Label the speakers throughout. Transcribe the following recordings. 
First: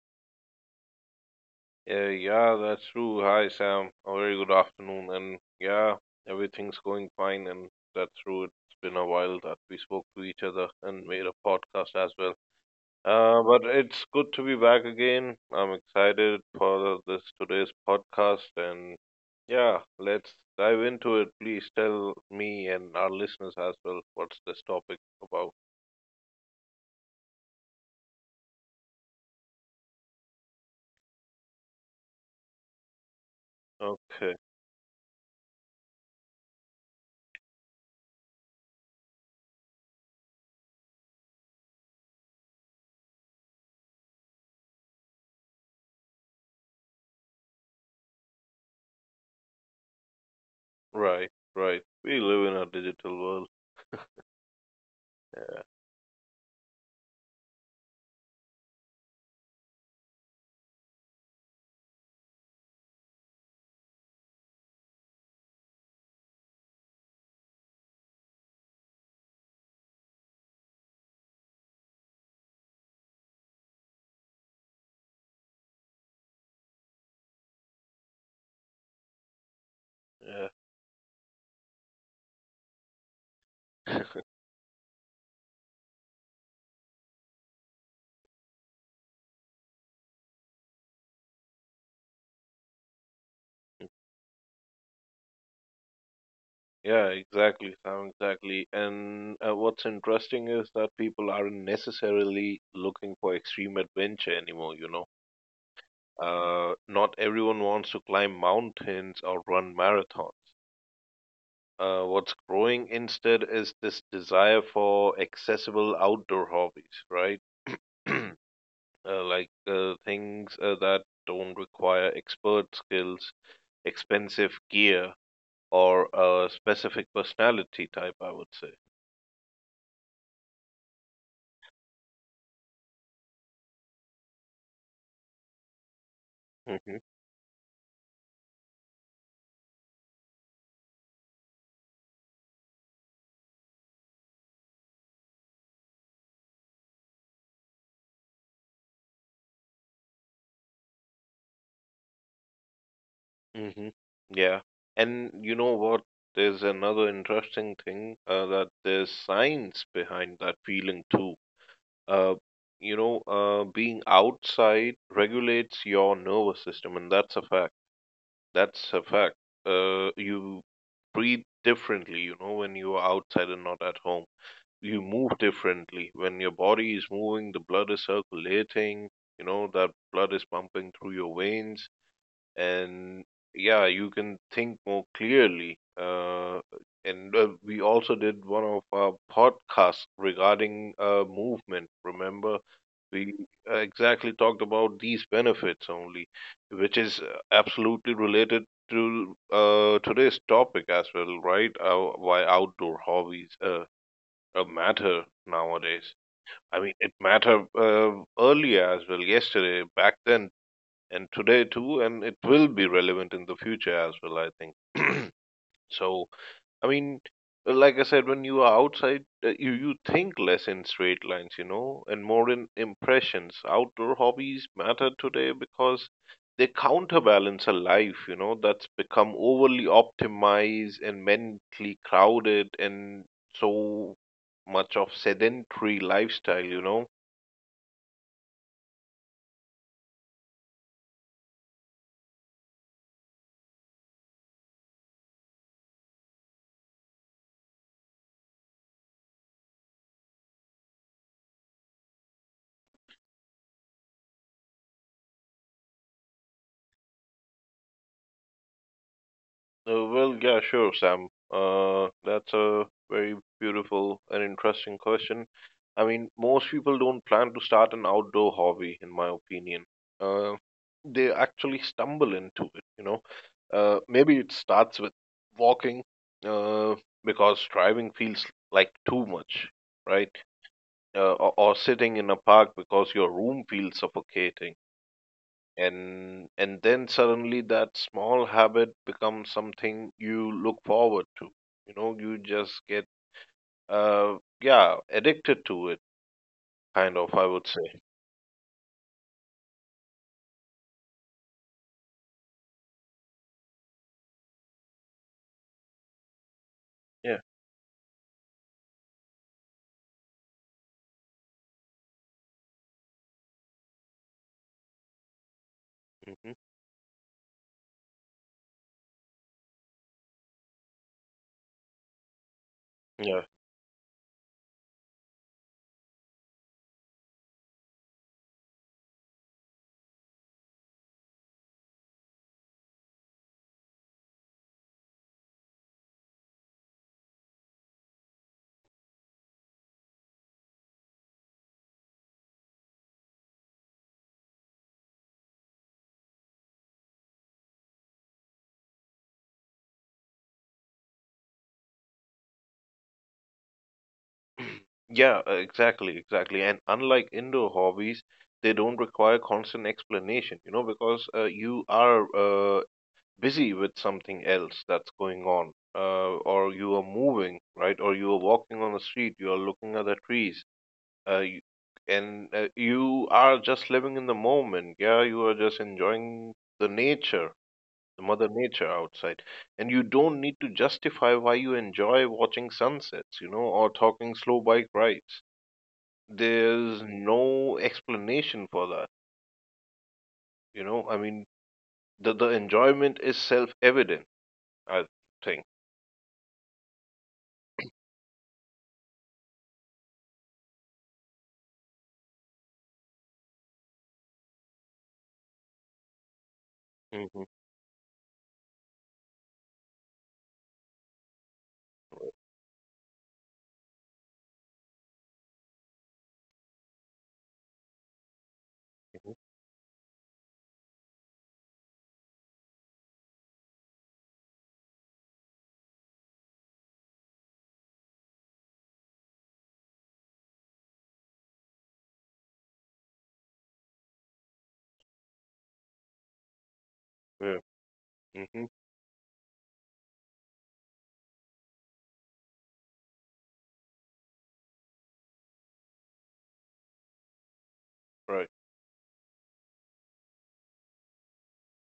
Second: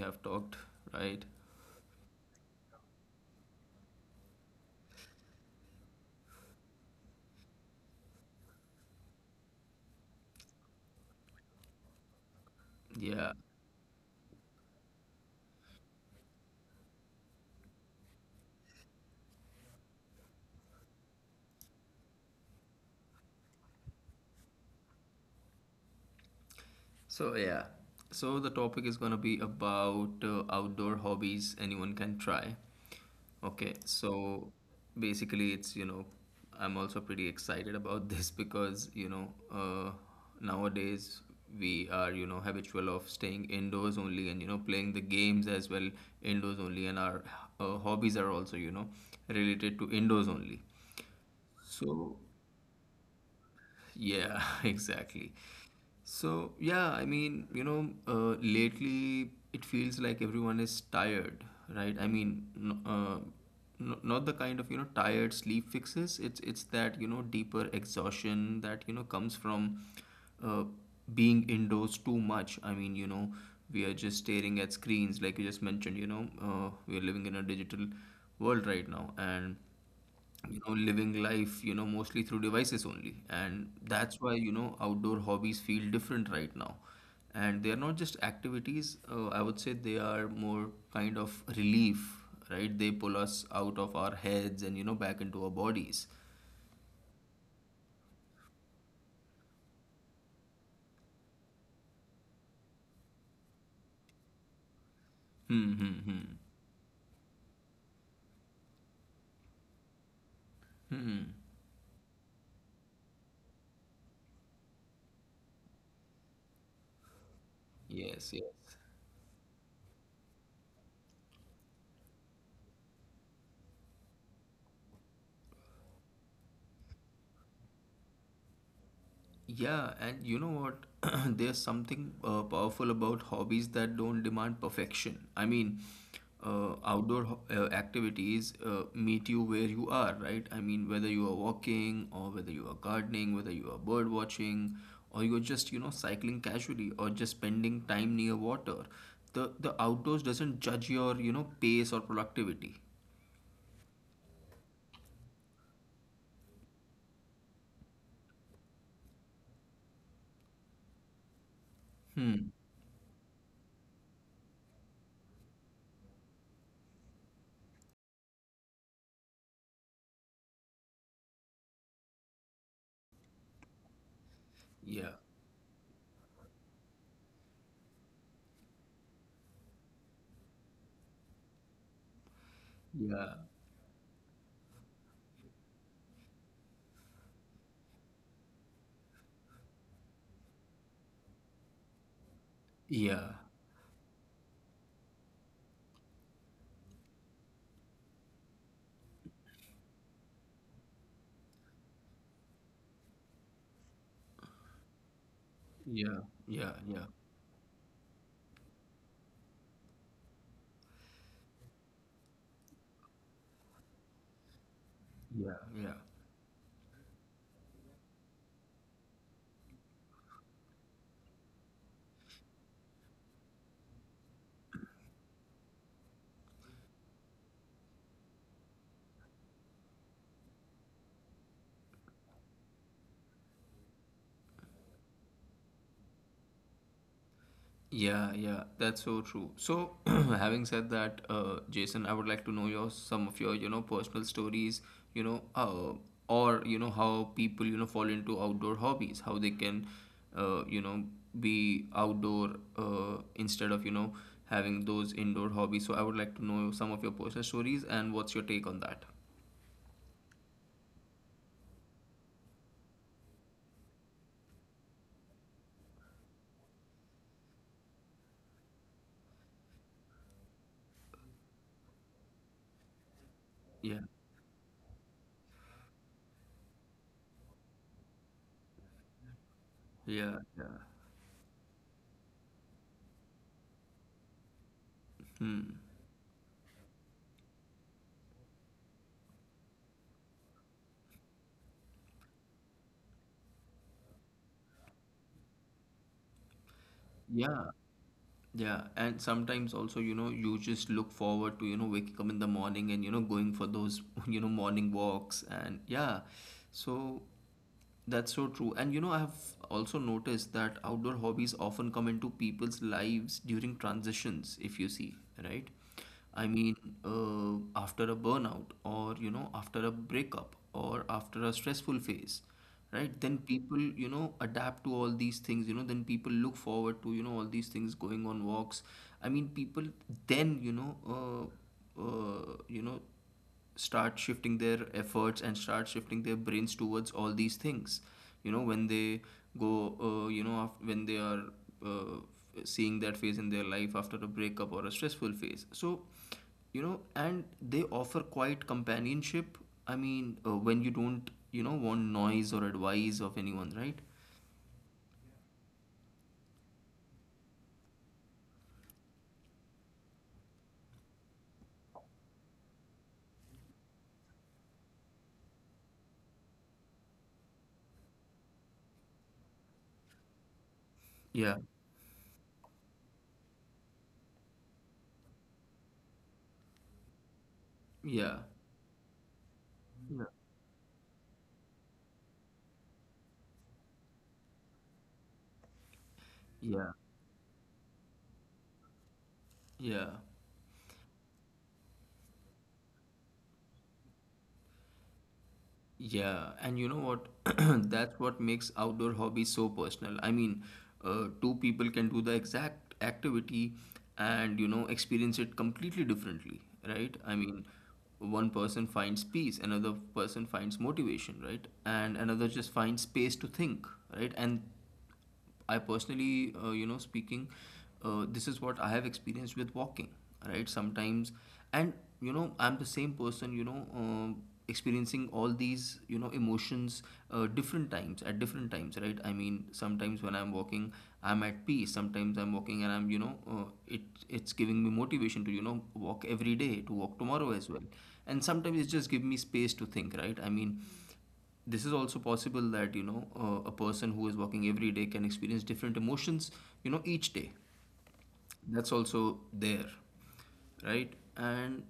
Speaker 1: have talked, right?
Speaker 2: Yeah, yeah, that's true. Hi, Sam. A very good afternoon. And yeah, everything's going fine. And that's true. It's been a while that we spoke to each other and made a podcast as well.
Speaker 1: Yeah.
Speaker 2: But it's good to be back again. I'm excited for this today's podcast. And yeah, let's dive into it. Please tell me and our listeners as well what's this topic about.
Speaker 1: So yeah, so the topic is gonna be about outdoor hobbies anyone can try. Okay,
Speaker 2: Okay,
Speaker 1: so basically it's you know I'm also pretty excited about this because uh, nowadays we are habitual of staying indoors only, and playing the games as well indoors only, and our hobbies are also, related to indoors only.
Speaker 2: right, right.
Speaker 1: So
Speaker 2: We live in a digital world.
Speaker 1: yeah, exactly. Lately it feels like everyone is tired, right? Not the kind of, tired sleep fixes. It's that, deeper exhaustion that, comes from uh, being indoors too much. We are just staring at screens, like you just mentioned. We are living in a digital world right now, and
Speaker 2: Yeah.
Speaker 1: living life mostly through devices only, and that's why outdoor hobbies feel different right now. And they are not just activities, I would say they are more kind of relief, right? They pull us out of our heads and, back into our bodies.
Speaker 2: Yeah, exactly, Sam, exactly. And what's interesting is that people aren't necessarily looking for extreme adventure anymore, you know.
Speaker 1: Hmm. hmm hmm
Speaker 2: Not everyone wants to climb mountains or run marathons.
Speaker 1: hmm hmm.
Speaker 2: What's growing instead is this desire for accessible outdoor hobbies, right?
Speaker 1: Yes,
Speaker 2: uh,
Speaker 1: yes.
Speaker 2: like things that don't require expert skills, expensive gear, or a specific personality type, I would say.
Speaker 1: Yeah, and you know what? There's something powerful about hobbies that don't demand perfection. I mean, activities meet you where you are, right? I mean, whether you are walking, or whether you are gardening, whether you are bird watching, or you're just, cycling casually, or just spending time near water, the outdoors doesn't judge your, pace or productivity.
Speaker 2: hmm Yeah. And you know what? There's another interesting thing that there's science behind that feeling too. Uh,
Speaker 1: Hmm.
Speaker 2: Being outside regulates your nervous system, and that's a fact. That's a fact. You breathe differently, you know, when you are outside and not at home. You
Speaker 1: Yeah.
Speaker 2: move differently. When your body is moving, the blood is circulating, you know, that blood is pumping through your veins, and
Speaker 1: Yeah.
Speaker 2: yeah, you can think more clearly, and we also did one of our podcasts regarding movement, remember,
Speaker 1: Yeah.
Speaker 2: we exactly talked about these benefits only, which is absolutely related to today's topic as well, right? Why outdoor hobbies matter nowadays.
Speaker 1: Yeah. Yeah.
Speaker 2: I mean,
Speaker 1: Yeah.
Speaker 2: it mattered earlier as well, yesterday, back then, and today too, and it will be relevant in the future as well, I think.
Speaker 1: Yeah. Yeah.
Speaker 2: So i mean like I said, when you are outside, you think less in straight lines, you know, and more in impressions. Outdoor hobbies matter today because they counterbalance a life, you know, that's become overly optimized and mentally crowded, and so much of sedentary lifestyle, you know.
Speaker 1: Yeah, yeah, that's so true. So, having said that, Jason, I would like to know your some of your, personal stories, you know, uh, or how people, fall into outdoor hobbies, how they can, uh, you know, be outdoor instead of, having those indoor hobbies. So, I would like to know some of your personal stories and what's your take on that?
Speaker 2: Well, yeah, sure, Sam. That's a very beautiful and interesting question. I mean, most people don't plan to start an outdoor hobby, in my opinion. Uh, they actually stumble into it, you know.
Speaker 1: Yeah,
Speaker 2: Maybe it starts with walking, uh, because driving feels like too much,
Speaker 1: yeah.
Speaker 2: right? Or sitting in a park because your room feels suffocating.
Speaker 1: Hmm.
Speaker 2: And then suddenly that small habit becomes something you look forward to. You know, you just get, uh yeah, addicted to it, kind of, I
Speaker 1: Yeah.
Speaker 2: would say.
Speaker 1: Yeah, and sometimes also, you just look forward to, waking up in the morning and, going for those, morning walks. And yeah, so
Speaker 2: Yeah.
Speaker 1: that's so true. And, I have also noticed that outdoor hobbies often come into people's lives during transitions, if you see, right? I
Speaker 2: hmm
Speaker 1: mean, after a burnout, or, after a breakup, or after a stressful phase, right? Then
Speaker 2: yeah,
Speaker 1: people, adapt to all these things. Then people look forward to, all these things going on walks. I mean, people then start shifting their efforts and start shifting their brains towards all these things, when they go, when they are uh, seeing that phase in their life after a breakup or a stressful phase. So and they offer quite companionship. I mean, when you don't, want noise or advice of anyone, right?
Speaker 2: yeah, exactly, exactly. And unlike indoor hobbies, they don't require constant explanation, you know, because you are busy with something else that's going on, or you are moving, right, or you are walking on the street, you are looking at the trees. Uh,
Speaker 1: yeah
Speaker 2: you, you are just living in the moment. Yeah, you are just enjoying the nature, the
Speaker 1: yeah
Speaker 2: mother nature outside. And you don't need to justify why you enjoy watching sunsets, you know, or talking slow bike rides.
Speaker 1: yeah
Speaker 2: There's no explanation for that,
Speaker 1: yeah.
Speaker 2: you know. I mean, the enjoyment is self-evident, I think.
Speaker 1: Yeah, and you know what? That's what makes outdoor hobbies so personal. I mean, two people can do the exact activity and, experience it completely differently, right? I
Speaker 2: Hmm
Speaker 1: mean, one person finds peace, another person finds motivation, right? And another just finds space to think, right? And I personally, speaking, this is what I have
Speaker 2: hmm
Speaker 1: experienced with walking, right? Sometimes, and, I'm the same person, experiencing all these, emotions, different times at different times, right? I mean, sometimes when I'm walking, I'm at peace. Sometimes I'm walking and I'm, it's giving me motivation to, walk every day, to walk tomorrow
Speaker 2: Yeah.
Speaker 1: as well. And
Speaker 2: hmm
Speaker 1: sometimes it just give me space to think, right? I mean, this is also possible that a person who is walking every day can experience different emotions, each day.
Speaker 2: Right.
Speaker 1: That's also there, right? And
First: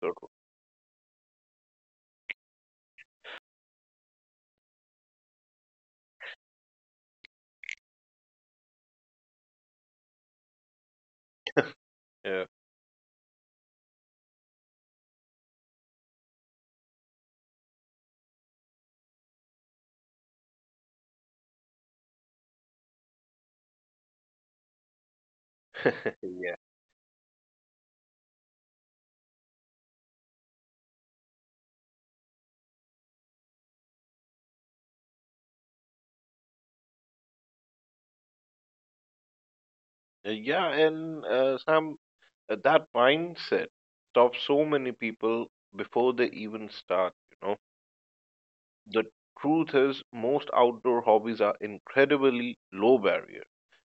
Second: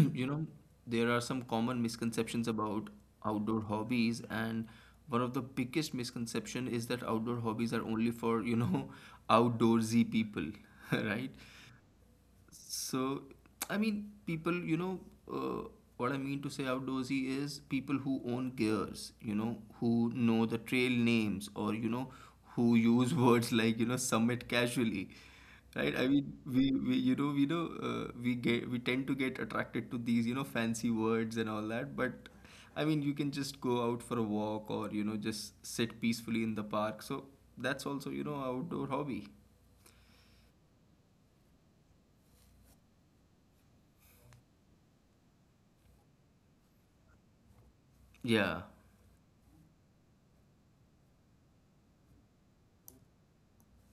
Speaker 2: Sort
Speaker 1: you
Speaker 2: of.
Speaker 1: know there are some common misconceptions about outdoor hobbies, and one of the biggest misconception is that outdoor hobbies are only for, outdoorsy people, right?
Speaker 2: Yeah.
Speaker 1: So, I mean, people, uh, what I mean to say outdoorsy is people who own gears, who know the trail names, or, who use words like, summit casually, right? I mean,
Speaker 2: Yeah.
Speaker 1: we know, we tend to get attracted to these, fancy words and all that, but I mean, you can just go out for a walk, or, just sit peacefully in the park. So that's also, outdoor hobby.
Speaker 2: Yeah, and Sam, that mindset stops so many people before they even start, you know.
Speaker 1: Yeah,
Speaker 2: The truth is, most outdoor hobbies are incredibly low barrier.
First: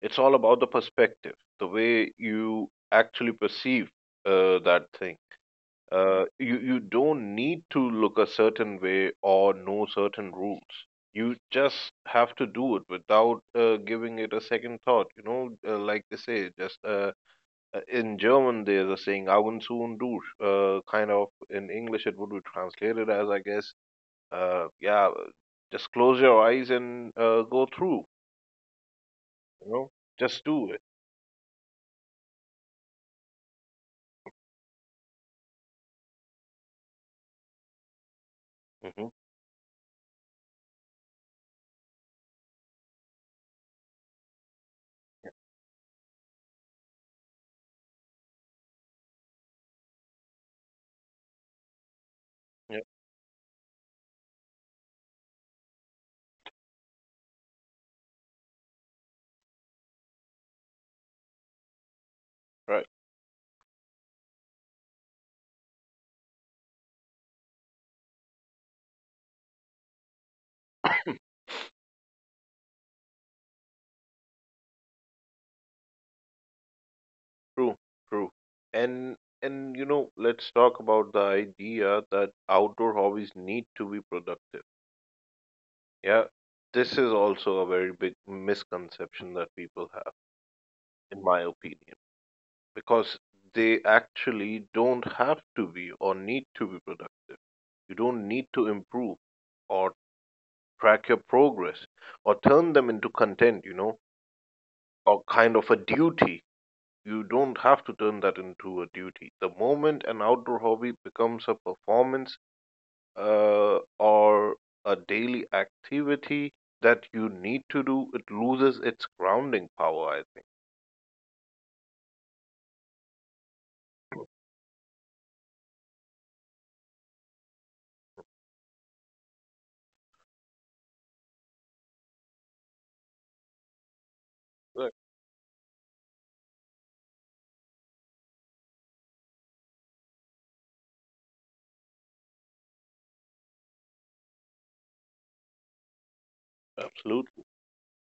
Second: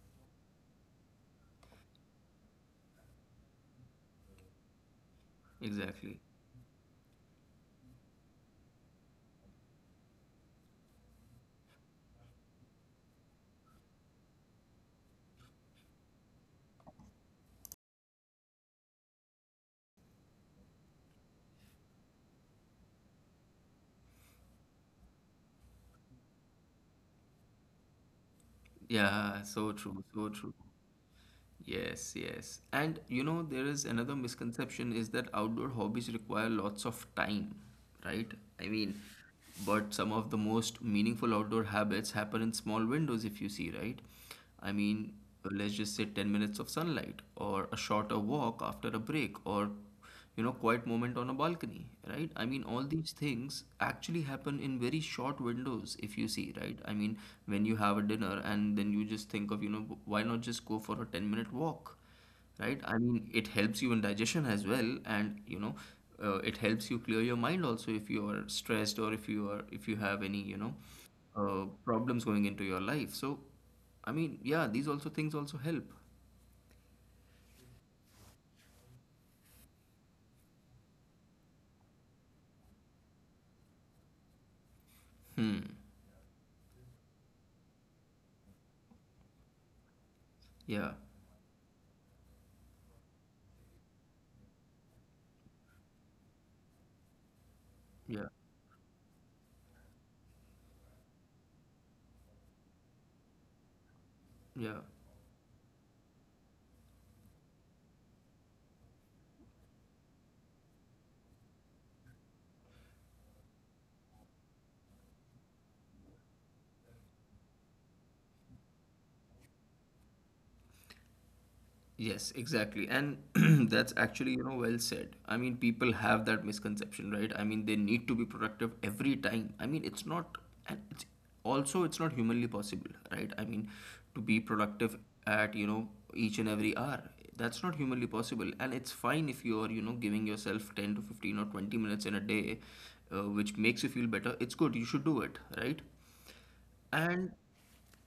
Speaker 2: It's all about the perspective, the way you actually perceive that thing.
Speaker 1: exactly.
Speaker 2: You don't need to look a certain way or know certain rules. You just have to do it without giving it a second thought, you know, like they say, just in German there's a saying "Augen zu und durch." Kind of in English it would be translated as, I guess, yeah, just close your eyes and go through.
Speaker 1: Yeah,
Speaker 2: You
Speaker 1: so
Speaker 2: know,
Speaker 1: true, so
Speaker 2: just
Speaker 1: true.
Speaker 2: do it.
Speaker 1: Yes, yes. And, there is another misconception is that outdoor hobbies require lots of time, right? I mean,
Speaker 2: Hmm
Speaker 1: but some of the most meaningful outdoor habits happen in small windows, if you see, right? I mean, let's just say 10 minutes of sunlight, or a shorter walk after a break, or, quiet moment on a balcony, right? I mean,
Speaker 2: Yeah,
Speaker 1: all these things actually happen in very short windows, if you see, right? I mean, when you have a dinner and then you just think of, why not just go for a 10-minute walk, right?
Speaker 2: right.
Speaker 1: I mean, it helps you in digestion as well, and it helps you clear your mind also if you are stressed, or if you are if you have any, problems going into your life. So, I mean, yeah, these also things also help.
Speaker 2: True, true. And and you know, let's talk about the idea that outdoor hobbies need to be productive.
Speaker 1: Hmm.
Speaker 2: Yeah, this is also a very big misconception that people have,
Speaker 1: Yeah.
Speaker 2: in my opinion, because they actually don't have to be or need to be productive. You don't
Speaker 1: Yeah.
Speaker 2: need to improve or track your progress or turn them into content, you know,
Speaker 1: Yeah.
Speaker 2: or kind of a duty. You don't have to turn that into a duty. The moment an outdoor hobby becomes a performance or a daily activity that you need to do, it loses its grounding power, I think.
Speaker 1: Yes, exactly. And that's actually, well said. I mean, people have that misconception, right? I mean, they need to be productive every time. I mean, it's not, and it's also, it's not humanly possible, right? I mean, to be
Speaker 2: Right.
Speaker 1: productive at, each and every hour, that's not humanly possible. And it's fine if you're, giving yourself 10 to 15 or 20 minutes in a day, which makes you feel better. It's good. You should do it, right? And
Speaker 2: Absolutely.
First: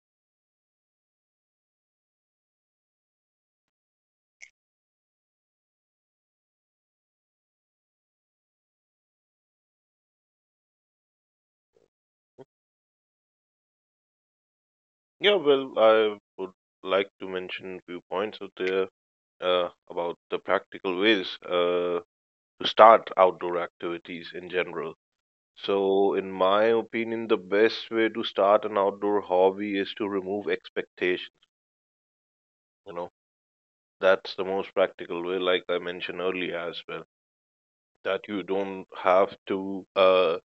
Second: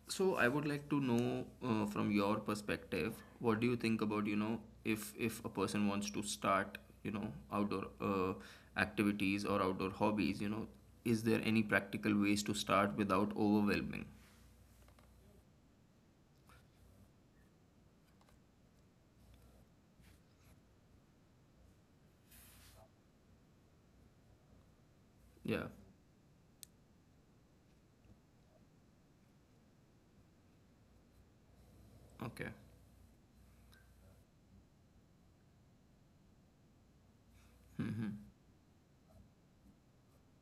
Speaker 1: so I would like to know, from your perspective, what do you think about, if a person wants to start, outdoor uh, activities or outdoor hobbies, is there any practical ways to start without overwhelming?
Speaker 2: Yeah, well, I would like to mention a few points out there about the practical ways to start outdoor activities in general.
Speaker 1: Yeah.
Speaker 2: So, in my opinion, the best way to start an outdoor hobby is to remove expectations.
Speaker 1: Okay.
Speaker 2: You know, that's the most practical way, like I mentioned earlier as well,
Speaker 1: Mm-hmm.
Speaker 2: that you don't have to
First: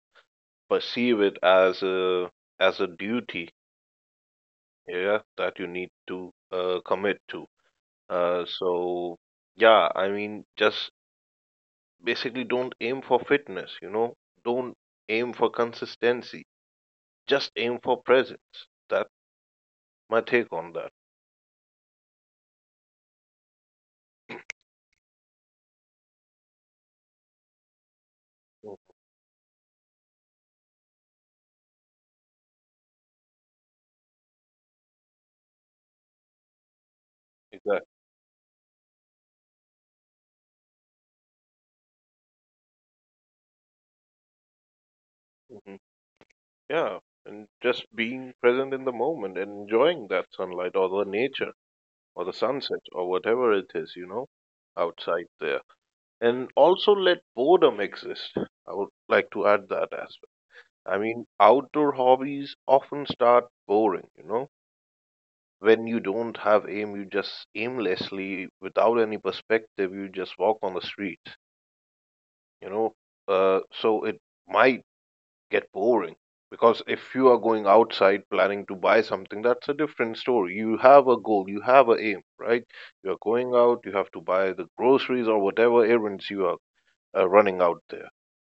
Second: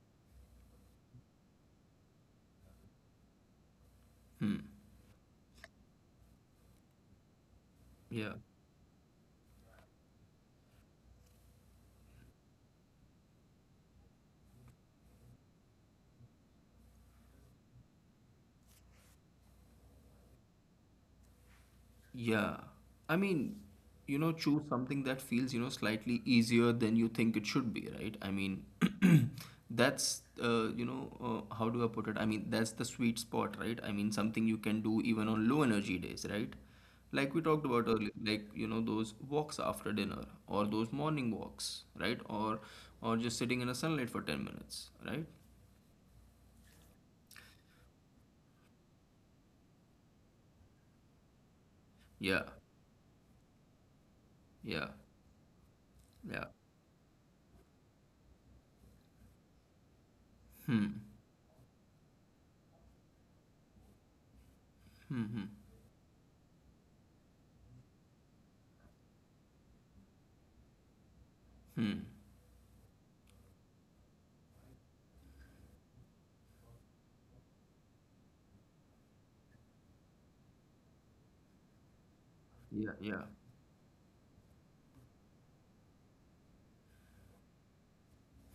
Speaker 2: perceive it as a duty,
Speaker 1: Hmm.
Speaker 2: yeah, that you need to commit to.
Speaker 1: Yeah.
Speaker 2: So, yeah, I mean, just basically don't aim for fitness, you know, don't aim for consistency, just aim for presence. That's my take on that.
Speaker 1: Yeah. I mean, choose something that feels, slightly easier than you think it should be, right? I mean,
Speaker 2: Mm,
Speaker 1: that's, how do I put it? I mean, that's the sweet spot, right? I mean, something you can do even on low energy days, right? Like we talked
Speaker 2: exactly.
Speaker 1: about earlier, like, those walks after dinner or those morning walks, right? Or just sitting in the sunlight for 10 minutes, right?
Speaker 2: hmm Yeah, and just being present in the moment and enjoying that sunlight or the nature or the
Speaker 1: Yeah.
Speaker 2: sunset or whatever it is, you know,
Speaker 1: Yeah.
Speaker 2: outside there.
Speaker 1: Yeah.
Speaker 2: And also let boredom exist. I would like to add that as,
Speaker 1: Hmm.
Speaker 2: I mean, outdoor hobbies often start boring, you know,
Speaker 1: Hmm. Hmm.
Speaker 2: when you don't have aim, you just aimlessly, without any perspective, you just walk on the street,
Speaker 1: Hmm.
Speaker 2: you know. So it might get boring because if you are going outside planning to buy something, that's a different story. You have a goal, you have a aim, right?
Speaker 1: Yeah.
Speaker 2: You are
Speaker 1: Yeah.
Speaker 2: going out, you have to buy the groceries or whatever errands you are running out there.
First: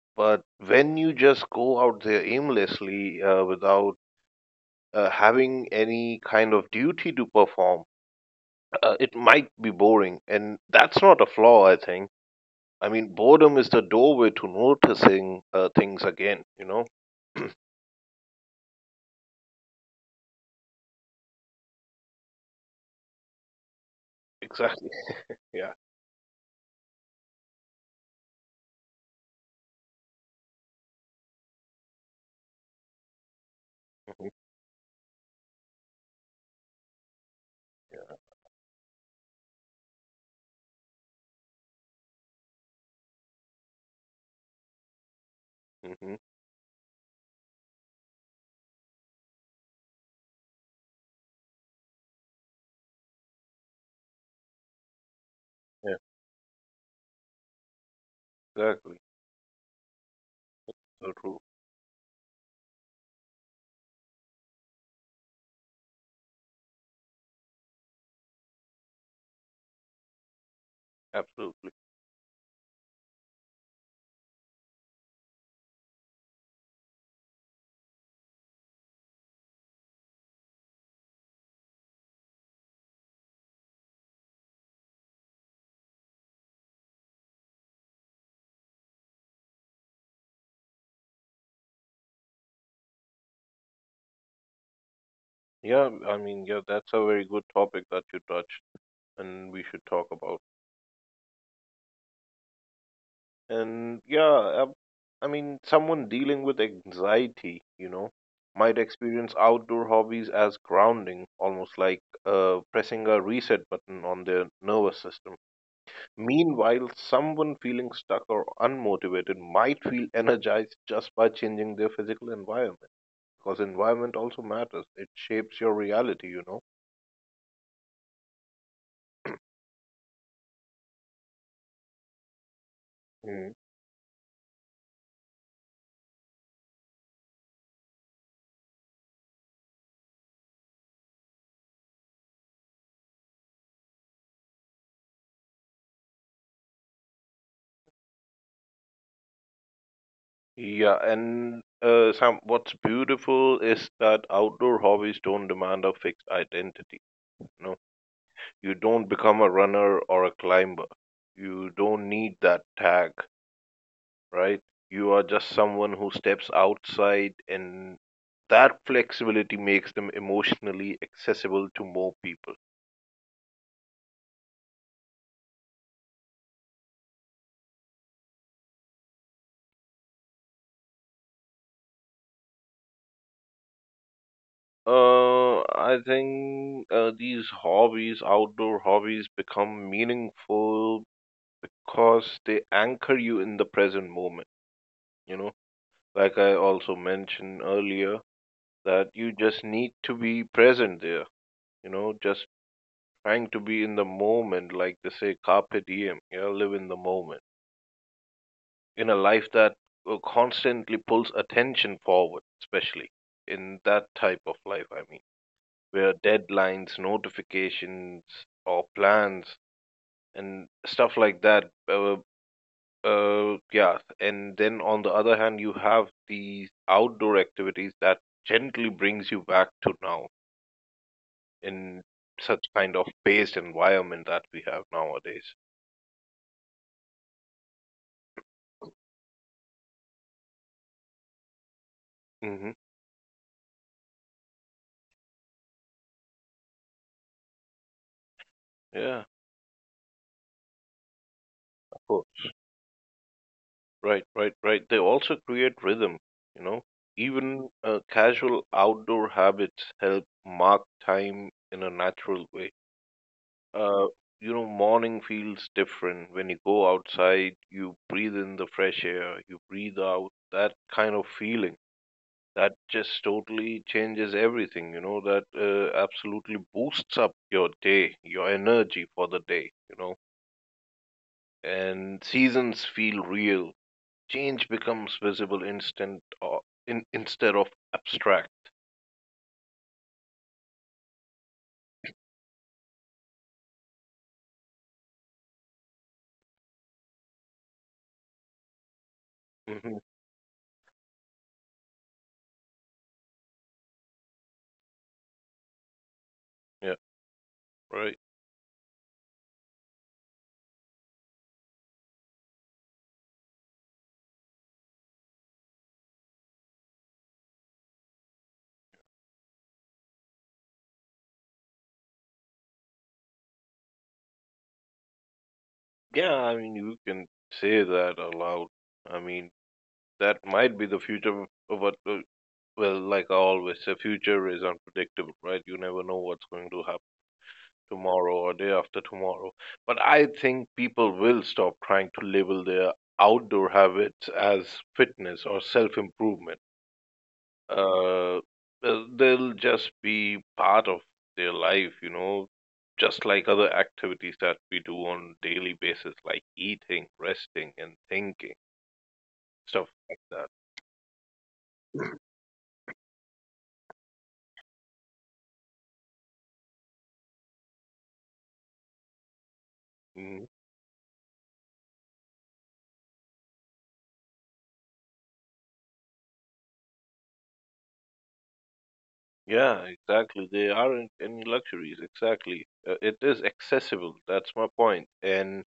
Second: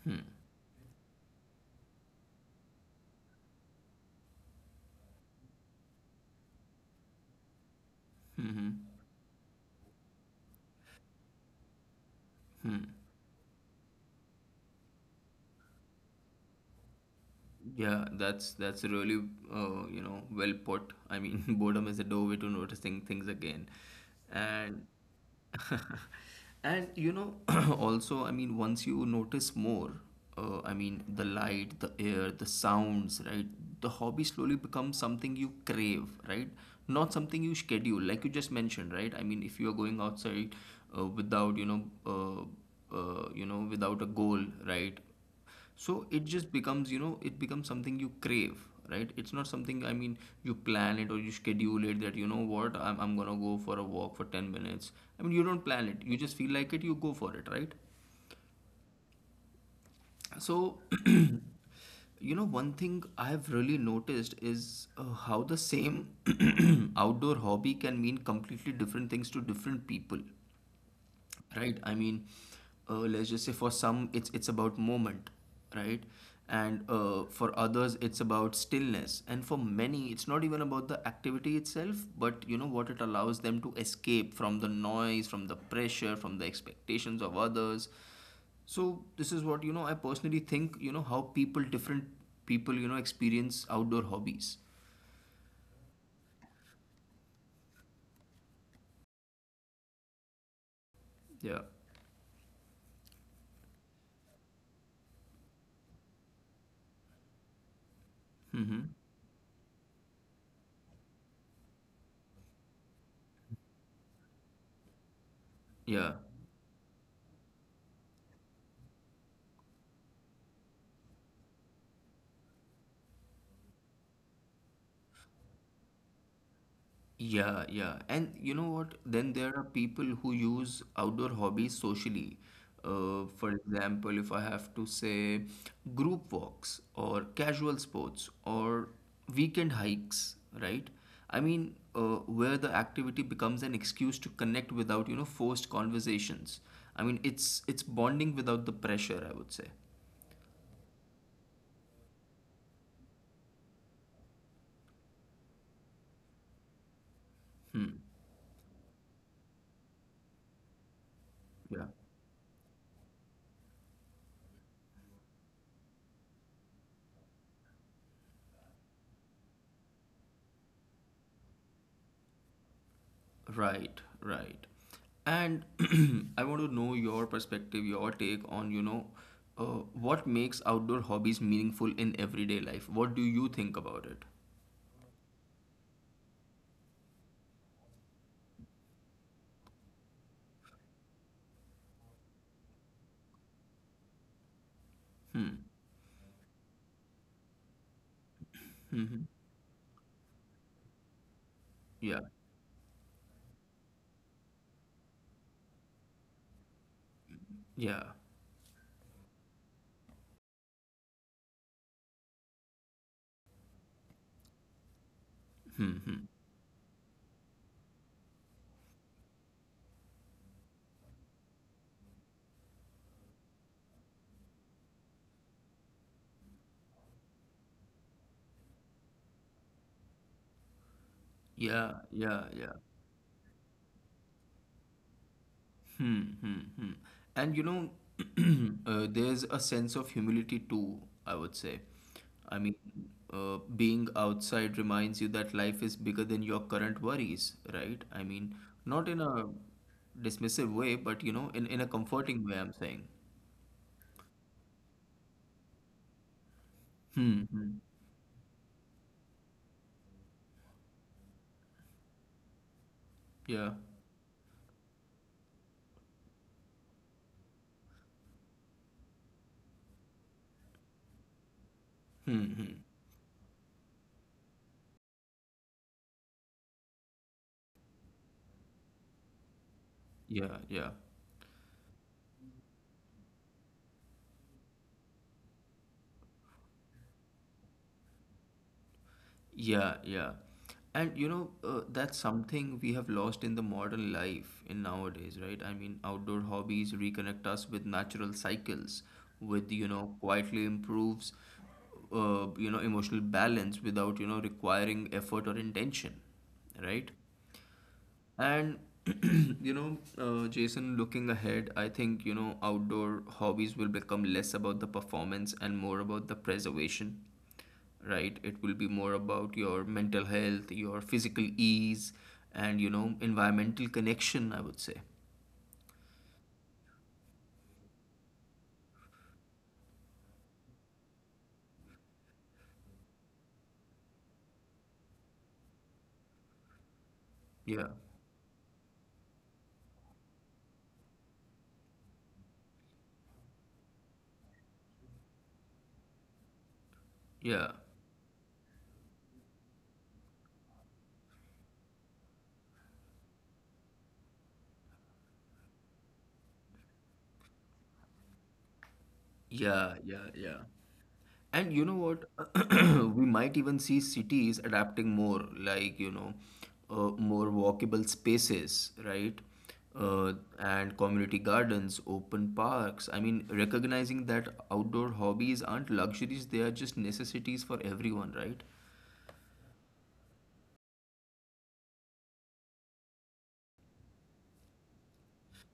Speaker 1: Hmm.
Speaker 2: But when you just go out there aimlessly without having any kind of duty to perform,
Speaker 1: Hmm. hmm.
Speaker 2: it might be boring. And that's not a flaw, I think.
Speaker 1: Hmm.
Speaker 2: I mean, boredom is the doorway to noticing things again, you know?
Speaker 1: Yeah, that's really, uh, well put. I mean, boredom is a doorway to noticing things again, and
Speaker 2: Exactly. Yeah.
Speaker 1: and also, I mean, once you notice more, I mean the light, the air, the sounds, right? The hobby
Speaker 2: hmm
Speaker 1: slowly becomes something you crave, right? Not something you schedule, like you just mentioned, right? I mean, if you are going outside, without without a goal, right? So
Speaker 2: Yeah. hmm
Speaker 1: it just becomes, it becomes something you crave, right? It's not something, I mean, you plan it or you schedule it, that I'm gonna go for a walk for 10 minutes. I mean, you don't plan
Speaker 2: yeah.
Speaker 1: it, you just feel like it, you go for it, right?
Speaker 2: Exactly.
Speaker 1: So
Speaker 2: So true.
Speaker 1: one thing I have really noticed is, how the same outdoor hobby can mean completely different things to different people,
Speaker 2: Absolutely.
Speaker 1: right? I mean, let's just say for some it's about moment, right? And for others it's about stillness, and for many it's not even about the activity itself, but what it allows them to escape from: the noise, from the pressure, from the expectations of others. So this is what, I personally think, how people different people, experience outdoor hobbies.
Speaker 2: Yeah. I mean, yeah, that's a very good topic that you touched and we should talk about.
Speaker 1: Yeah.
Speaker 2: And yeah, uh, I mean, someone dealing with anxiety, you know, might
Speaker 1: Mm-hmm.
Speaker 2: experience outdoor hobbies as grounding, almost like pressing a reset button on their nervous system.
Speaker 1: Yeah,
Speaker 2: Meanwhile, someone feeling stuck or unmotivated might feel energized just by changing their physical environment, because environment also matters. It shapes your reality, you know.
Speaker 1: yeah. yeah. And you know what? Then there are people who use outdoor hobbies socially. For
Speaker 2: Mm.
Speaker 1: example, if I have to say, group walks or casual sports or weekend hikes, right? I mean, where the activity becomes an excuse to connect without, you know, forced conversations. I mean, it's bonding without the pressure, I would say.
Speaker 2: Yeah, and Sam, what's beautiful is that outdoor hobbies don't demand a fixed identity. No,
Speaker 1: Hmm.
Speaker 2: you don't become a runner or a climber. You
Speaker 1: Yeah.
Speaker 2: don't need that tag, right? You are just someone who steps outside, and that flexibility makes them emotionally accessible to more people.
Speaker 1: Right, right. And I want to know your perspective, your take on, you know, what makes outdoor hobbies meaningful in everyday life? What do you think about it?
Speaker 2: I think these hobbies, outdoor hobbies, become meaningful because they anchor you in the present moment. You know,
Speaker 1: Hmm.
Speaker 2: like I also mentioned earlier, that you just need to be present there. You know,
Speaker 1: Yeah.
Speaker 2: just trying to be in the moment, like they say, carpe diem, yeah, live in the moment,
Speaker 1: Yeah.
Speaker 2: in a life that constantly pulls attention forward, especially in that type of life, I mean,
Speaker 1: Hmm,
Speaker 2: where
Speaker 1: hmm.
Speaker 2: deadlines, notifications, or plans and stuff like that. Uh, yeah, and then on the other hand, you have these outdoor activities that gently brings you back to now,
Speaker 1: Yeah.
Speaker 2: in
Speaker 1: Yeah.
Speaker 2: such
Speaker 1: Yeah.
Speaker 2: kind of paced environment that we have nowadays.
Speaker 1: Hmm, hmm, hmm. And you know, there's a sense of humility too, I would say. I mean,
Speaker 2: Hmm
Speaker 1: being outside reminds you that life is bigger than your current worries, right? I mean, not in
Speaker 2: Yeah,
Speaker 1: a dismissive way, but you know, in a
Speaker 2: of
Speaker 1: comforting
Speaker 2: course.
Speaker 1: way, I'm saying.
Speaker 2: Right, right, right. They also create rhythm, you know.
Speaker 1: Hmm,
Speaker 2: Even
Speaker 1: hmm.
Speaker 2: casual outdoor habits help mark time in a natural way.
Speaker 1: Yeah.
Speaker 2: Uh, you know, morning feels different when you go outside, you breathe in the fresh air, you breathe out, that kind of feeling.
Speaker 1: Hmm, hmm.
Speaker 2: That just totally changes everything, you know, that absolutely boosts up your day, your energy for the day, you know.
Speaker 1: Yeah, yeah.
Speaker 2: And seasons feel real. Change becomes visible instant, or in instead of abstract.
Speaker 1: Yeah, yeah. And you know, that's something we have lost in the modern life in nowadays, right? I mean, outdoor hobbies reconnect us with natural cycles, with, you
Speaker 2: Hmm
Speaker 1: know, quietly improves, you know, emotional balance without, you know, requiring effort or intention,
Speaker 2: Yeah,
Speaker 1: right?
Speaker 2: right.
Speaker 1: And you know, Jason, looking ahead, I think you know outdoor hobbies will become less about the performance and more about the preservation, right? It will be more about your mental health, your physical ease, and you know, environmental connection, I would say.
Speaker 2: Yeah, I mean, you can say that aloud. I mean, that might be the future of what, well, like I always say, future is unpredictable, right? You never know what's going to happen
Speaker 1: Yeah,
Speaker 2: tomorrow or day after tomorrow. But I think people will stop trying to label their outdoor habits as fitness or self improvement.
Speaker 1: yeah,
Speaker 2: Uh, they'll just be part of their life, you know, just like other activities that we do on daily basis, like eating, resting, and thinking, stuff
Speaker 1: yeah,
Speaker 2: like
Speaker 1: yeah,
Speaker 2: that.
Speaker 1: yeah. And you know what? We might even see cities adapting more, like, you know, more walkable spaces, right?
Speaker 2: Mm.
Speaker 1: And community gardens, open parks. I mean, recognizing that outdoor hobbies aren't luxuries, they are just necessities for everyone, right?
Speaker 2: Yeah, exactly. There aren't any luxuries. Exactly. It is accessible. That's my point.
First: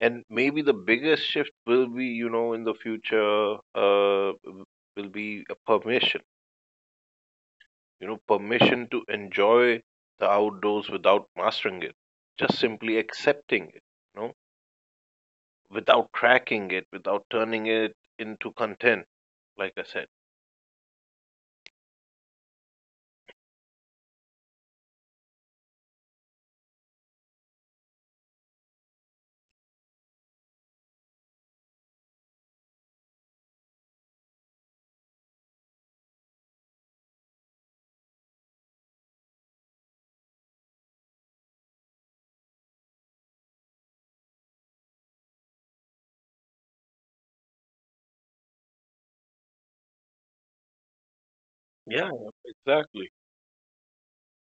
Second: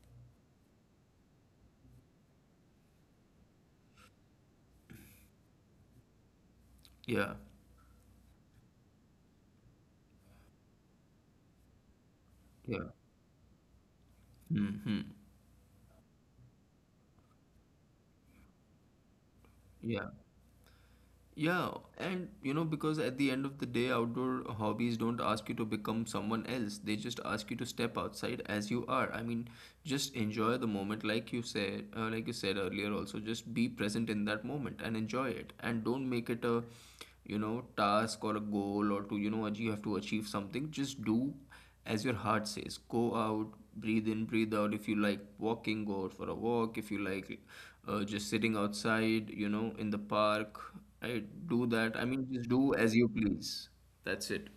Speaker 2: And maybe the biggest shift will be, you know, in the future, will be a permission.
Speaker 1: Yeah,
Speaker 2: You know, permission to enjoy the outdoors without mastering it. Just
Speaker 1: yeah.
Speaker 2: simply accepting it, you know,
Speaker 1: Hmm.
Speaker 2: without cracking it, without turning it into content, like I said.
Speaker 1: Yeah. Yeah, and you know, because at the end of the day, outdoor hobbies don't ask you to become someone else. They just ask you to step outside as you are. I mean, just enjoy the moment, like you said earlier. Also, just be present in that moment and enjoy it, and don't make it a, you know, task or a goal or to you know, you have to achieve something. Just do as your heart says, go out, breathe in, breathe out, if you like walking, go out for a walk. If you like just sitting outside, you know, in the park, I do that. I
Speaker 2: Yeah,
Speaker 1: mean, just do as you
Speaker 2: exactly.
Speaker 1: please. That's it.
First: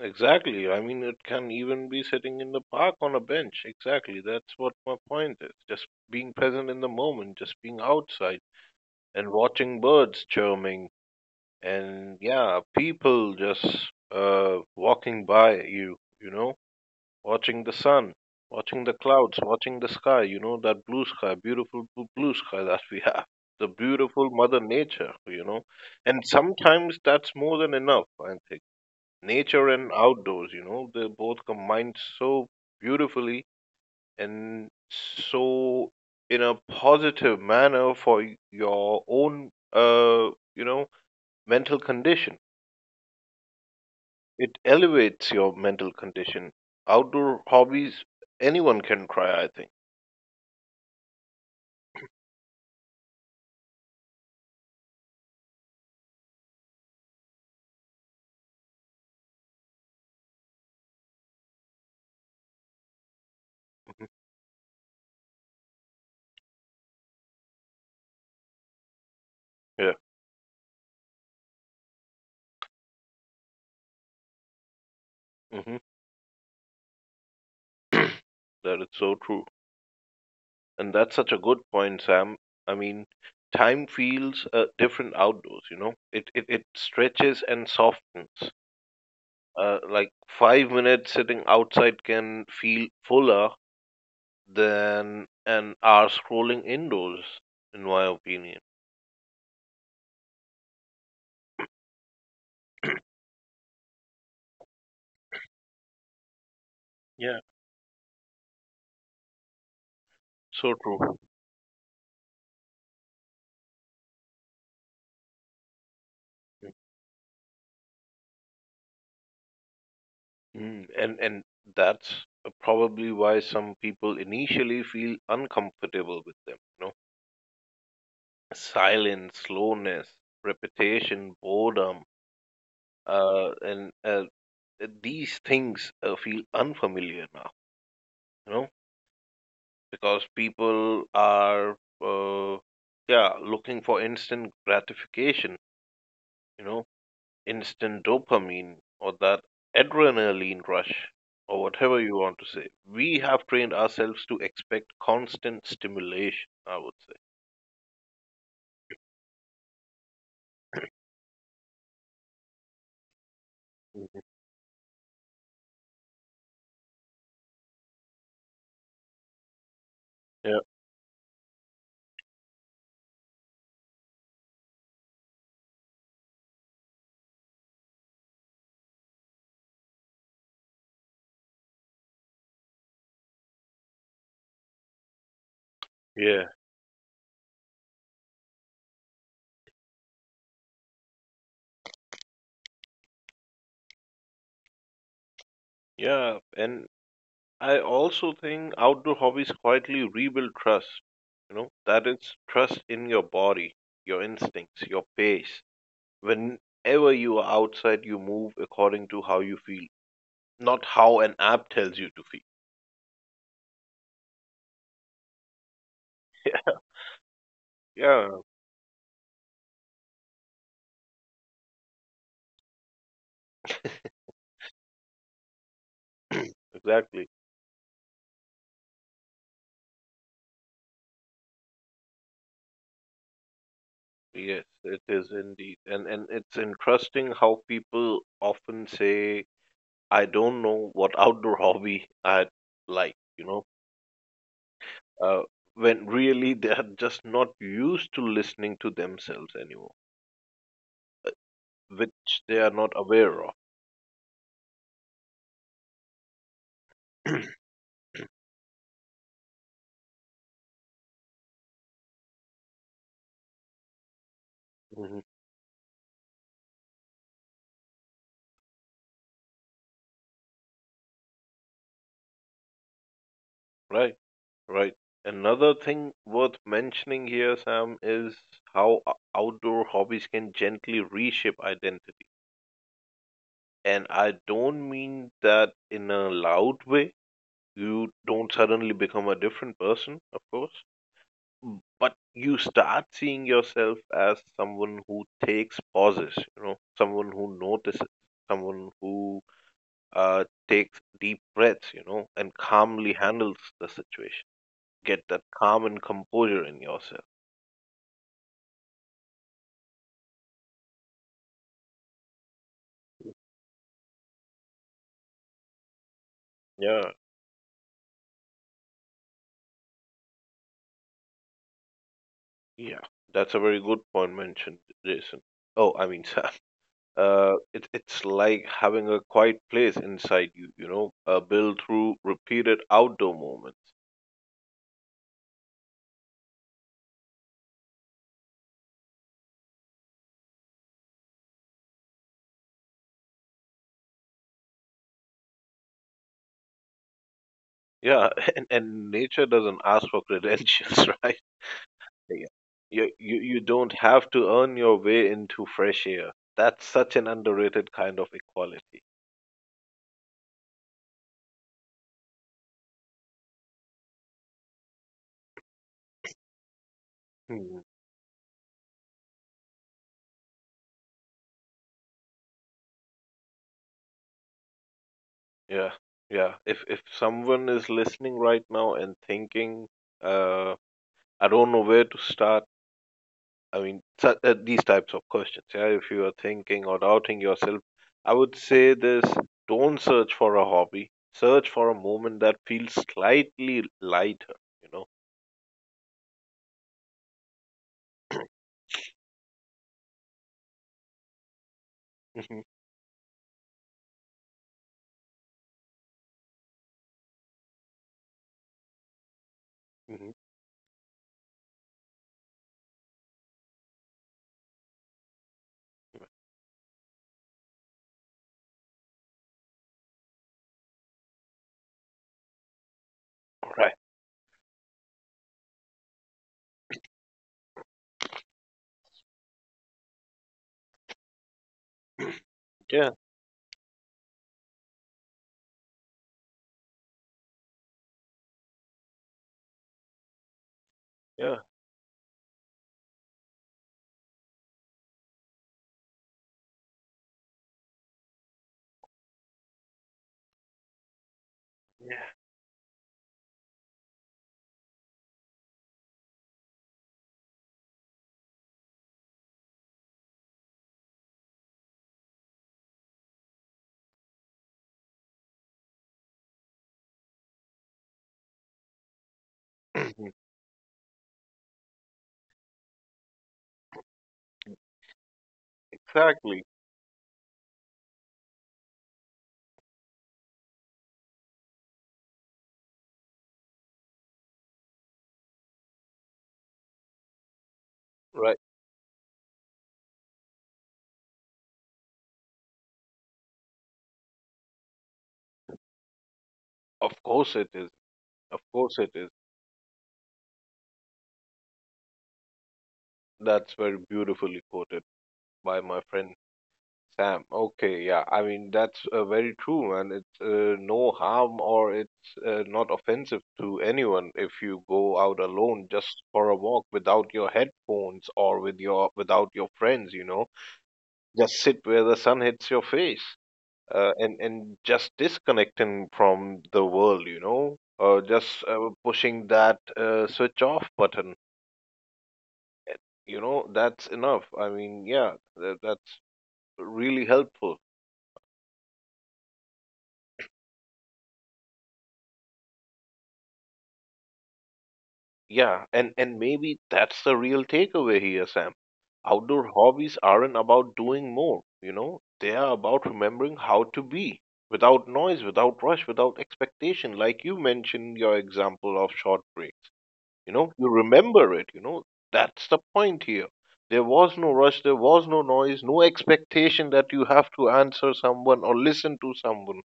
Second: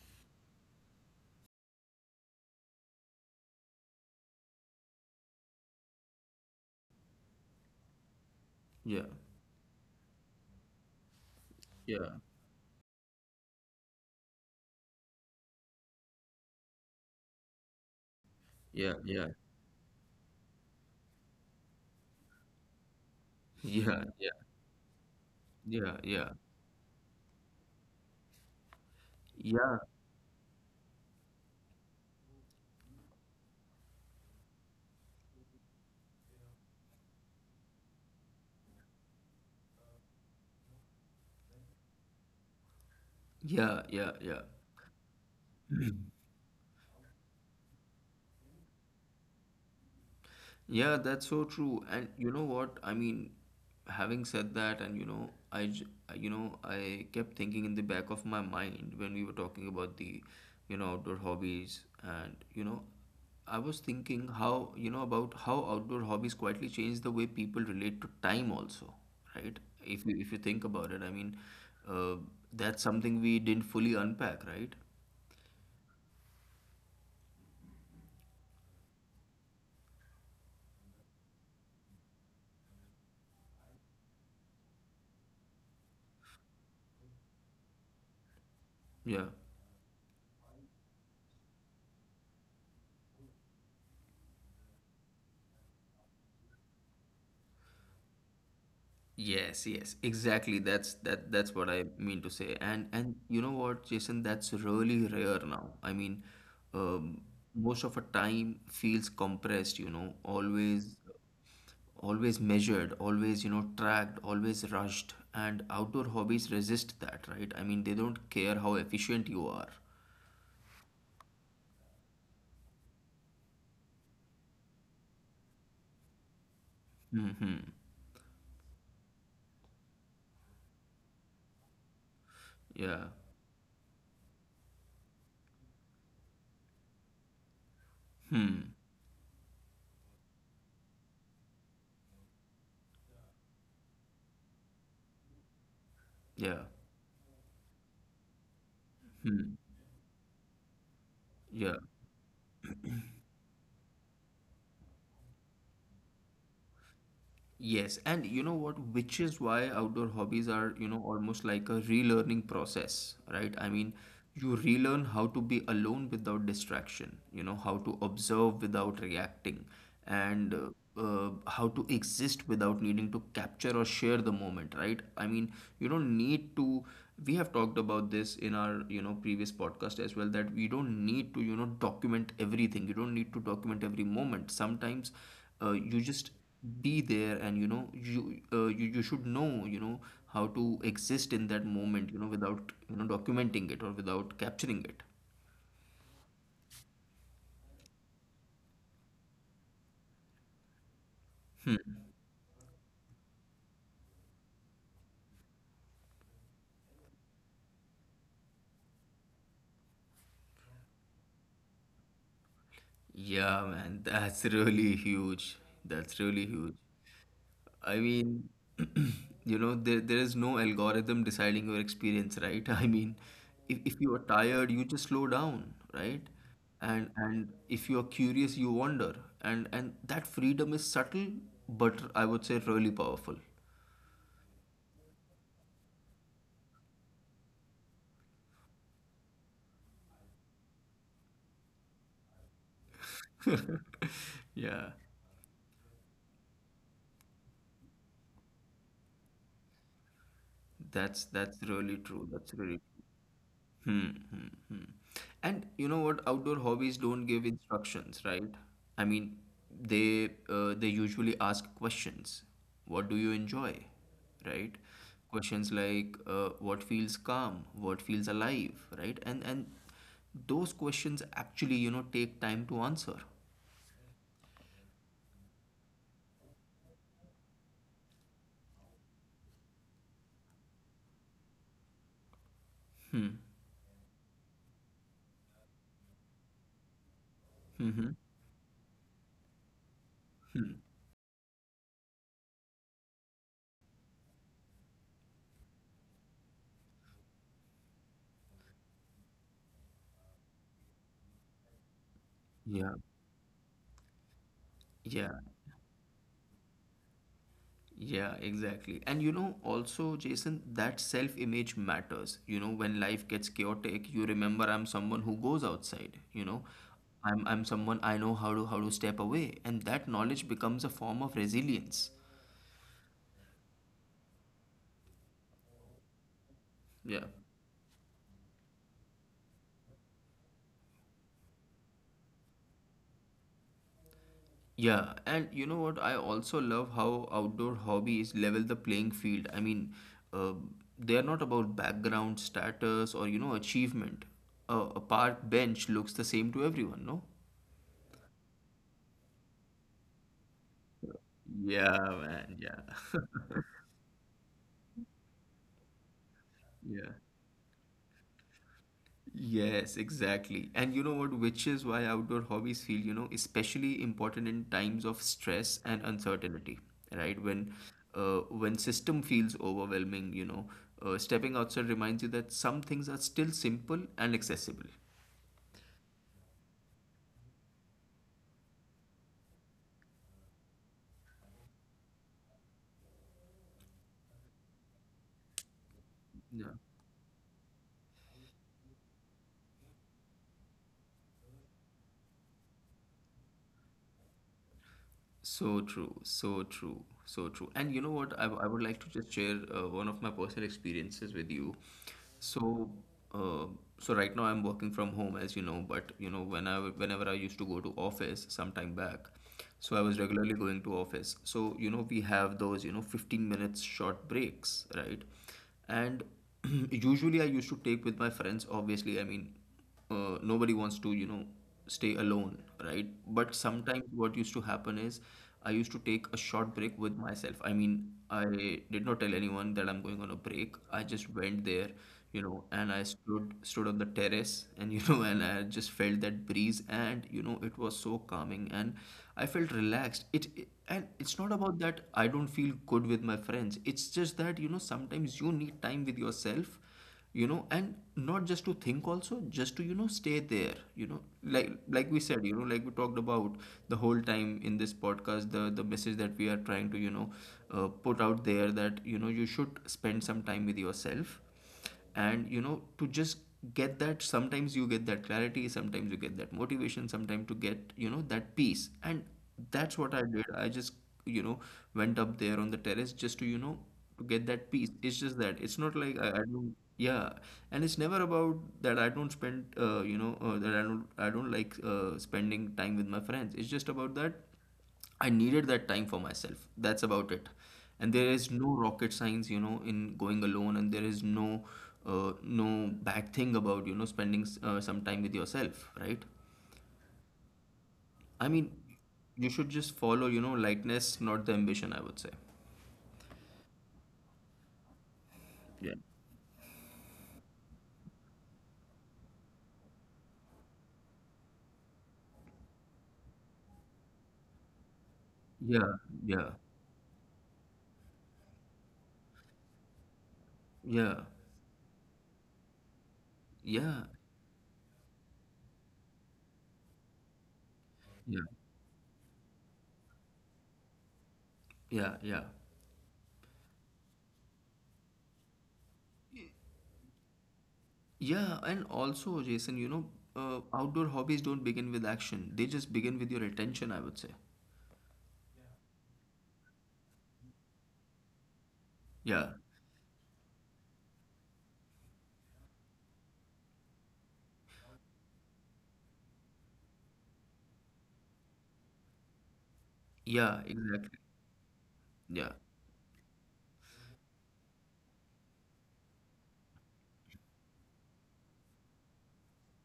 Speaker 2: Exactly. I mean, it can even be sitting in the park on a bench. Exactly. That's what my point is. Just being present in the moment, just being outside
Speaker 1: Yeah,
Speaker 2: and watching birds chirping
Speaker 1: yeah,
Speaker 2: and yeah, people just walking by you, you know, watching the sun, watching
Speaker 1: yeah,
Speaker 2: the
Speaker 1: yeah,
Speaker 2: clouds, watching the sky, you know, that blue sky, beautiful blue sky that we have. The
Speaker 1: yeah, yeah,
Speaker 2: beautiful mother nature, you know,
Speaker 1: yeah,
Speaker 2: and
Speaker 1: yeah,
Speaker 2: sometimes that's more than enough, I think nature
Speaker 1: yeah,
Speaker 2: and outdoors, you know, they both combined so beautifully and so in a positive manner for your own, you know, mental condition.
Speaker 1: yeah, yeah. Yeah.
Speaker 2: It elevates your mental condition. Outdoor hobbies, anyone can try, I think.
Speaker 1: Yeah, that's so true. And you know what? I mean, having said that, and you know, you know, I kept thinking in the back of my mind when we were talking about the, you know, outdoor hobbies, and you know, I was
Speaker 2: Mhm.
Speaker 1: thinking how, you know, about how outdoor hobbies quietly change the way people relate to time also, right?
Speaker 2: Yeah,
Speaker 1: If you think about it, I mean, uh, that's something we didn't fully unpack, right?
Speaker 2: hmm, that is so true. And that's such a good point, Sam. I mean, time feels different outdoors, you know, it stretches and softens.
Speaker 1: Yeah.
Speaker 2: Like 5 minutes sitting outside can feel fuller than an hour scrolling indoors, in my opinion.
Speaker 1: Yes, yes, exactly. That's what I mean to say. And you know what, Jason, that's really rare now. I mean, um,
Speaker 2: Yeah,
Speaker 1: most of our time feels compressed, you know,
Speaker 2: so true.
Speaker 1: always measured, always, you know, tracked, always rushed. And outdoor hobbies resist that, right? I mean, they don't care how efficient you are.
Speaker 2: Mm, and that's probably why some people initially feel uncomfortable with them. You know,
Speaker 1: Mm-hmm.
Speaker 2: silence, slowness, repetition, boredom,
Speaker 1: Yeah.
Speaker 2: and these things feel unfamiliar now. You know,
Speaker 1: Hmm.
Speaker 2: because people are uh, yeah looking for instant gratification,
Speaker 1: Yeah.
Speaker 2: you know, instant dopamine, or that
Speaker 1: Hmm.
Speaker 2: adrenaline rush, or
Speaker 1: Yeah.
Speaker 2: whatever you want to say. We have trained ourselves to expect constant stimulation, I would say.
Speaker 1: Yes, and you know what, which is why outdoor hobbies are, you know, almost like a relearning process, right? I mean,
Speaker 2: Mhm.
Speaker 1: you relearn how to be alone without distraction, you know, how to observe without reacting, and
Speaker 2: Yeah,
Speaker 1: how to exist without needing to capture or share the moment, right? I mean, you don't need to, we have talked about this in our, you know, previous podcast as well, that we don't need to, you know, document everything. You don't need to document every moment. Sometimes you just
Speaker 2: yeah,
Speaker 1: be there, and you know you, you should know, you know, how to exist in that moment, you know, without, you know, documenting it or without capturing it.
Speaker 2: yeah, and I also think outdoor hobbies quietly rebuild trust, you know, that is trust in your body, your instincts, your pace. Whenever you are outside, you move according to how you feel, not how an app tells you to feel.
Speaker 1: Yeah, man, that's really huge. That's really huge. I
Speaker 2: Yeah.
Speaker 1: mean, you know, there is no algorithm deciding your experience, right? I mean, if you are tired, you just slow down, right? And
Speaker 2: Exactly.
Speaker 1: if you are curious, you wander. And that freedom is subtle, but I would say really powerful.
Speaker 2: Yes, it is indeed. And it's interesting how people often say, I don't know what outdoor hobby I like, you know,
Speaker 1: Yeah,
Speaker 2: uh, when really they are just not used to listening to themselves anymore,
Speaker 1: that's really true.
Speaker 2: which
Speaker 1: That's
Speaker 2: they are
Speaker 1: really
Speaker 2: not
Speaker 1: true.
Speaker 2: aware of.
Speaker 1: Hmm, hmm, hmm. And you know what? Outdoor hobbies don't give
Speaker 2: Mhm.
Speaker 1: instructions, right? I mean, they usually ask questions. What do you enjoy? Right? Questions like what feels calm, what feels alive, right? And those questions actually, you know, take time to answer.
Speaker 2: Right, right. Another thing worth mentioning here, Sam, is how outdoor hobbies can gently reshape identity. And I don't mean that in a loud way.
Speaker 1: Mm-hmm.
Speaker 2: You don't suddenly become a different person, of course, but you start seeing yourself as someone who takes pauses, you know, someone who notices, someone who takes deep breaths, you know, and
Speaker 1: Yeah.
Speaker 2: calmly handles the situation, get
Speaker 1: Yeah.
Speaker 2: that calm and composure in yourself.
Speaker 1: Yeah, exactly. And you know, also, Jason, that self image matters. You know, when life gets chaotic, you remember I'm someone who goes outside, you know.
Speaker 2: Yeah,
Speaker 1: I'm someone, I know how to step away, and that knowledge becomes a form of resilience.
Speaker 2: yeah, that's a very good point mentioned, Jason. Oh, I mean, Sam,
Speaker 1: Yeah.
Speaker 2: it, it's like having a quiet place inside you, you know, built through repeated outdoor moments.
Speaker 1: Yeah, and you know what? I also love how outdoor hobbies level the playing field. I mean, uh, they are not about background status or, you know, achievement. A park bench looks the same to everyone, no?
Speaker 2: Yeah, and nature doesn't ask for credentials, right.
Speaker 1: Yeah, man,
Speaker 2: You,
Speaker 1: yeah.
Speaker 2: you don't have to earn your way into fresh air. That's such
Speaker 1: Yeah.
Speaker 2: an underrated kind of equality.
Speaker 1: Yes, exactly. And you know what, which is why outdoor hobbies feel, you know, especially important in times of stress and uncertainty, right?
Speaker 2: Hmm.
Speaker 1: When system feels overwhelming, you know, stepping outside reminds you that some things are still simple and accessible.
Speaker 2: Yeah, yeah. If someone is listening right now and thinking, uh, I don't know where to start. I mean, these types of questions. Yeah, if you are thinking or doubting yourself, I would say this: don't search for a hobby. Search for a moment that feels slightly lighter. You know.
Speaker 1: So true, so true, so true. And you know what? I, I would like to just share one of my personal experiences with you.
Speaker 2: Mhm,
Speaker 1: So, uh, so right now I'm working from home, as you know, but you know, whenever I used to go to office some time back, so I was
Speaker 2: mhm.
Speaker 1: regularly going to office. So, you know, we have those, you know, 15 minutes short breaks, right? And usually I used to take with my friends, obviously. I mean, nobody wants to, you know, stay alone, right? But
Speaker 2: Right.
Speaker 1: sometimes what used to happen is, I used to take a short break with myself. I mean, I did not tell anyone that I'm going on a break. I just went there, you know, and I
Speaker 2: Yeah.
Speaker 1: stood on the terrace, and you know, and I just felt that breeze, and you know, it was so calming, and I felt relaxed. It and it's not
Speaker 2: Yeah.
Speaker 1: about that I don't feel good with my friends. It's just that, you know, sometimes you need time with yourself, you know, and not just to think, also just to, you know, stay there, you know, like we said, you know, like we talked about the whole time in this podcast, the message that we are trying to, you know, put out there, that you know, you should spend some time with yourself. And you know, to just get that, sometimes you get that clarity, sometimes you get that motivation, sometimes to get, you know, that peace. And that's what I did. I just, you know, went up there on the terrace just to, you know, to get that peace. It's just that, it's not like I
Speaker 2: Exactly,
Speaker 1: don't, yeah, and it's never about that I don't spend you know, that I don't, I don't like spending time with my friends. It's just about that I needed that time for myself. That's about it. And there is
Speaker 2: right.
Speaker 1: no rocket science, you know, in going alone, and there is no no bad thing about, you know, spending some time with yourself, right?
Speaker 2: Of course it is.
Speaker 1: I
Speaker 2: Of
Speaker 1: mean,
Speaker 2: course it is.
Speaker 1: you should just follow, you know, lightness, not the ambition, I would say.
Speaker 2: That's very beautifully quoted by
Speaker 1: Yeah.
Speaker 2: my friend Sam. Okay, yeah. I mean, that's very true, and it's no harm, or it's not offensive to anyone if you go out alone
Speaker 1: Yeah,
Speaker 2: just for
Speaker 1: yeah,
Speaker 2: a walk without your headphones, or with your without your friends, you know.
Speaker 1: yeah.
Speaker 2: Just sit where the sun hits your face.
Speaker 1: Yeah,
Speaker 2: And just disconnecting from the world, you know,
Speaker 1: yeah,
Speaker 2: just pushing that switch off button,
Speaker 1: yeah, yeah.
Speaker 2: you know, that's enough. I mean, yeah, that's really helpful.
Speaker 1: Yeah, and also, Jason, you know, outdoor hobbies don't begin with action. They just begin with your attention, I would say.
Speaker 2: Yeah, and maybe that's the real takeaway here, Sam.
Speaker 1: Yeah,
Speaker 2: Outdoor hobbies aren't about doing more, you know, they are about remembering how to be, without noise, without rush, without expectation. Like you mentioned your example of short breaks, you
Speaker 1: yeah,
Speaker 2: know, you
Speaker 1: exactly.
Speaker 2: remember it, you know,
Speaker 1: Yeah,
Speaker 2: that's the point here. There was no rush, there was no noise, no expectation that you have to answer someone or listen to someone,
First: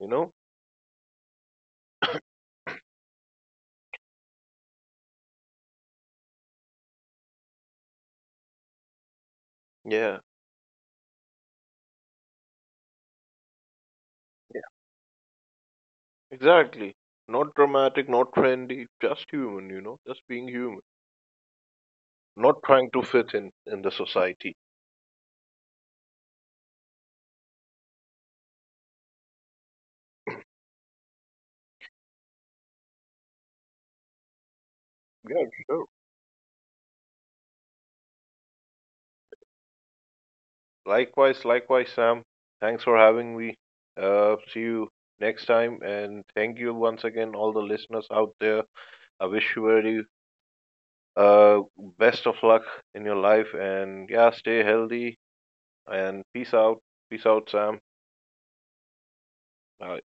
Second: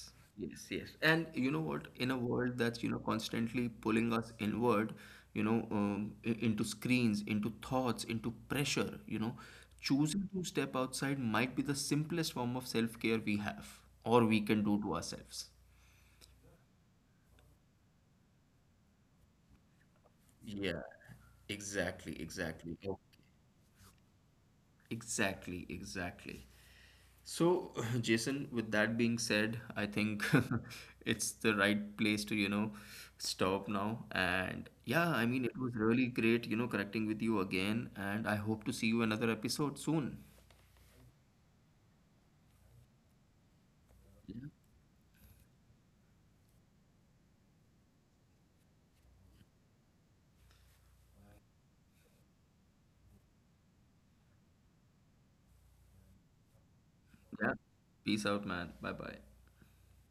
Speaker 2: you know.
Speaker 1: yes, yes. And you know what? In a world that's, you know, constantly pulling us inward, you know, into screens, into thoughts, into pressure, you know,
Speaker 2: Yeah,
Speaker 1: choosing to step outside might be the simplest form of self-care we have or we can do to ourselves.
Speaker 2: exactly. Not dramatic, not trendy, just human, you know, just being human.
Speaker 1: Yeah, exactly,
Speaker 2: Not
Speaker 1: exactly.
Speaker 2: trying
Speaker 1: Oh,
Speaker 2: to fit in the society.
Speaker 1: exactly, exactly. So, Jason, with that being said, I think it's the right place to, you know, stop now. And yeah, I
Speaker 2: Yeah,
Speaker 1: mean, it was
Speaker 2: sure.
Speaker 1: really great, you know, connecting with you again. And I hope to see you another episode soon.
Speaker 2: Likewise, likewise, Sam. Thanks for having me. See you next time, and thank you once again, all the listeners out there. I wish you very uh best of luck in your life, and yeah, stay healthy and peace out. Peace out,
Speaker 1: Yeah.
Speaker 2: Sam.
Speaker 1: Peace out, man. Bye bye.
Speaker 2: Bye.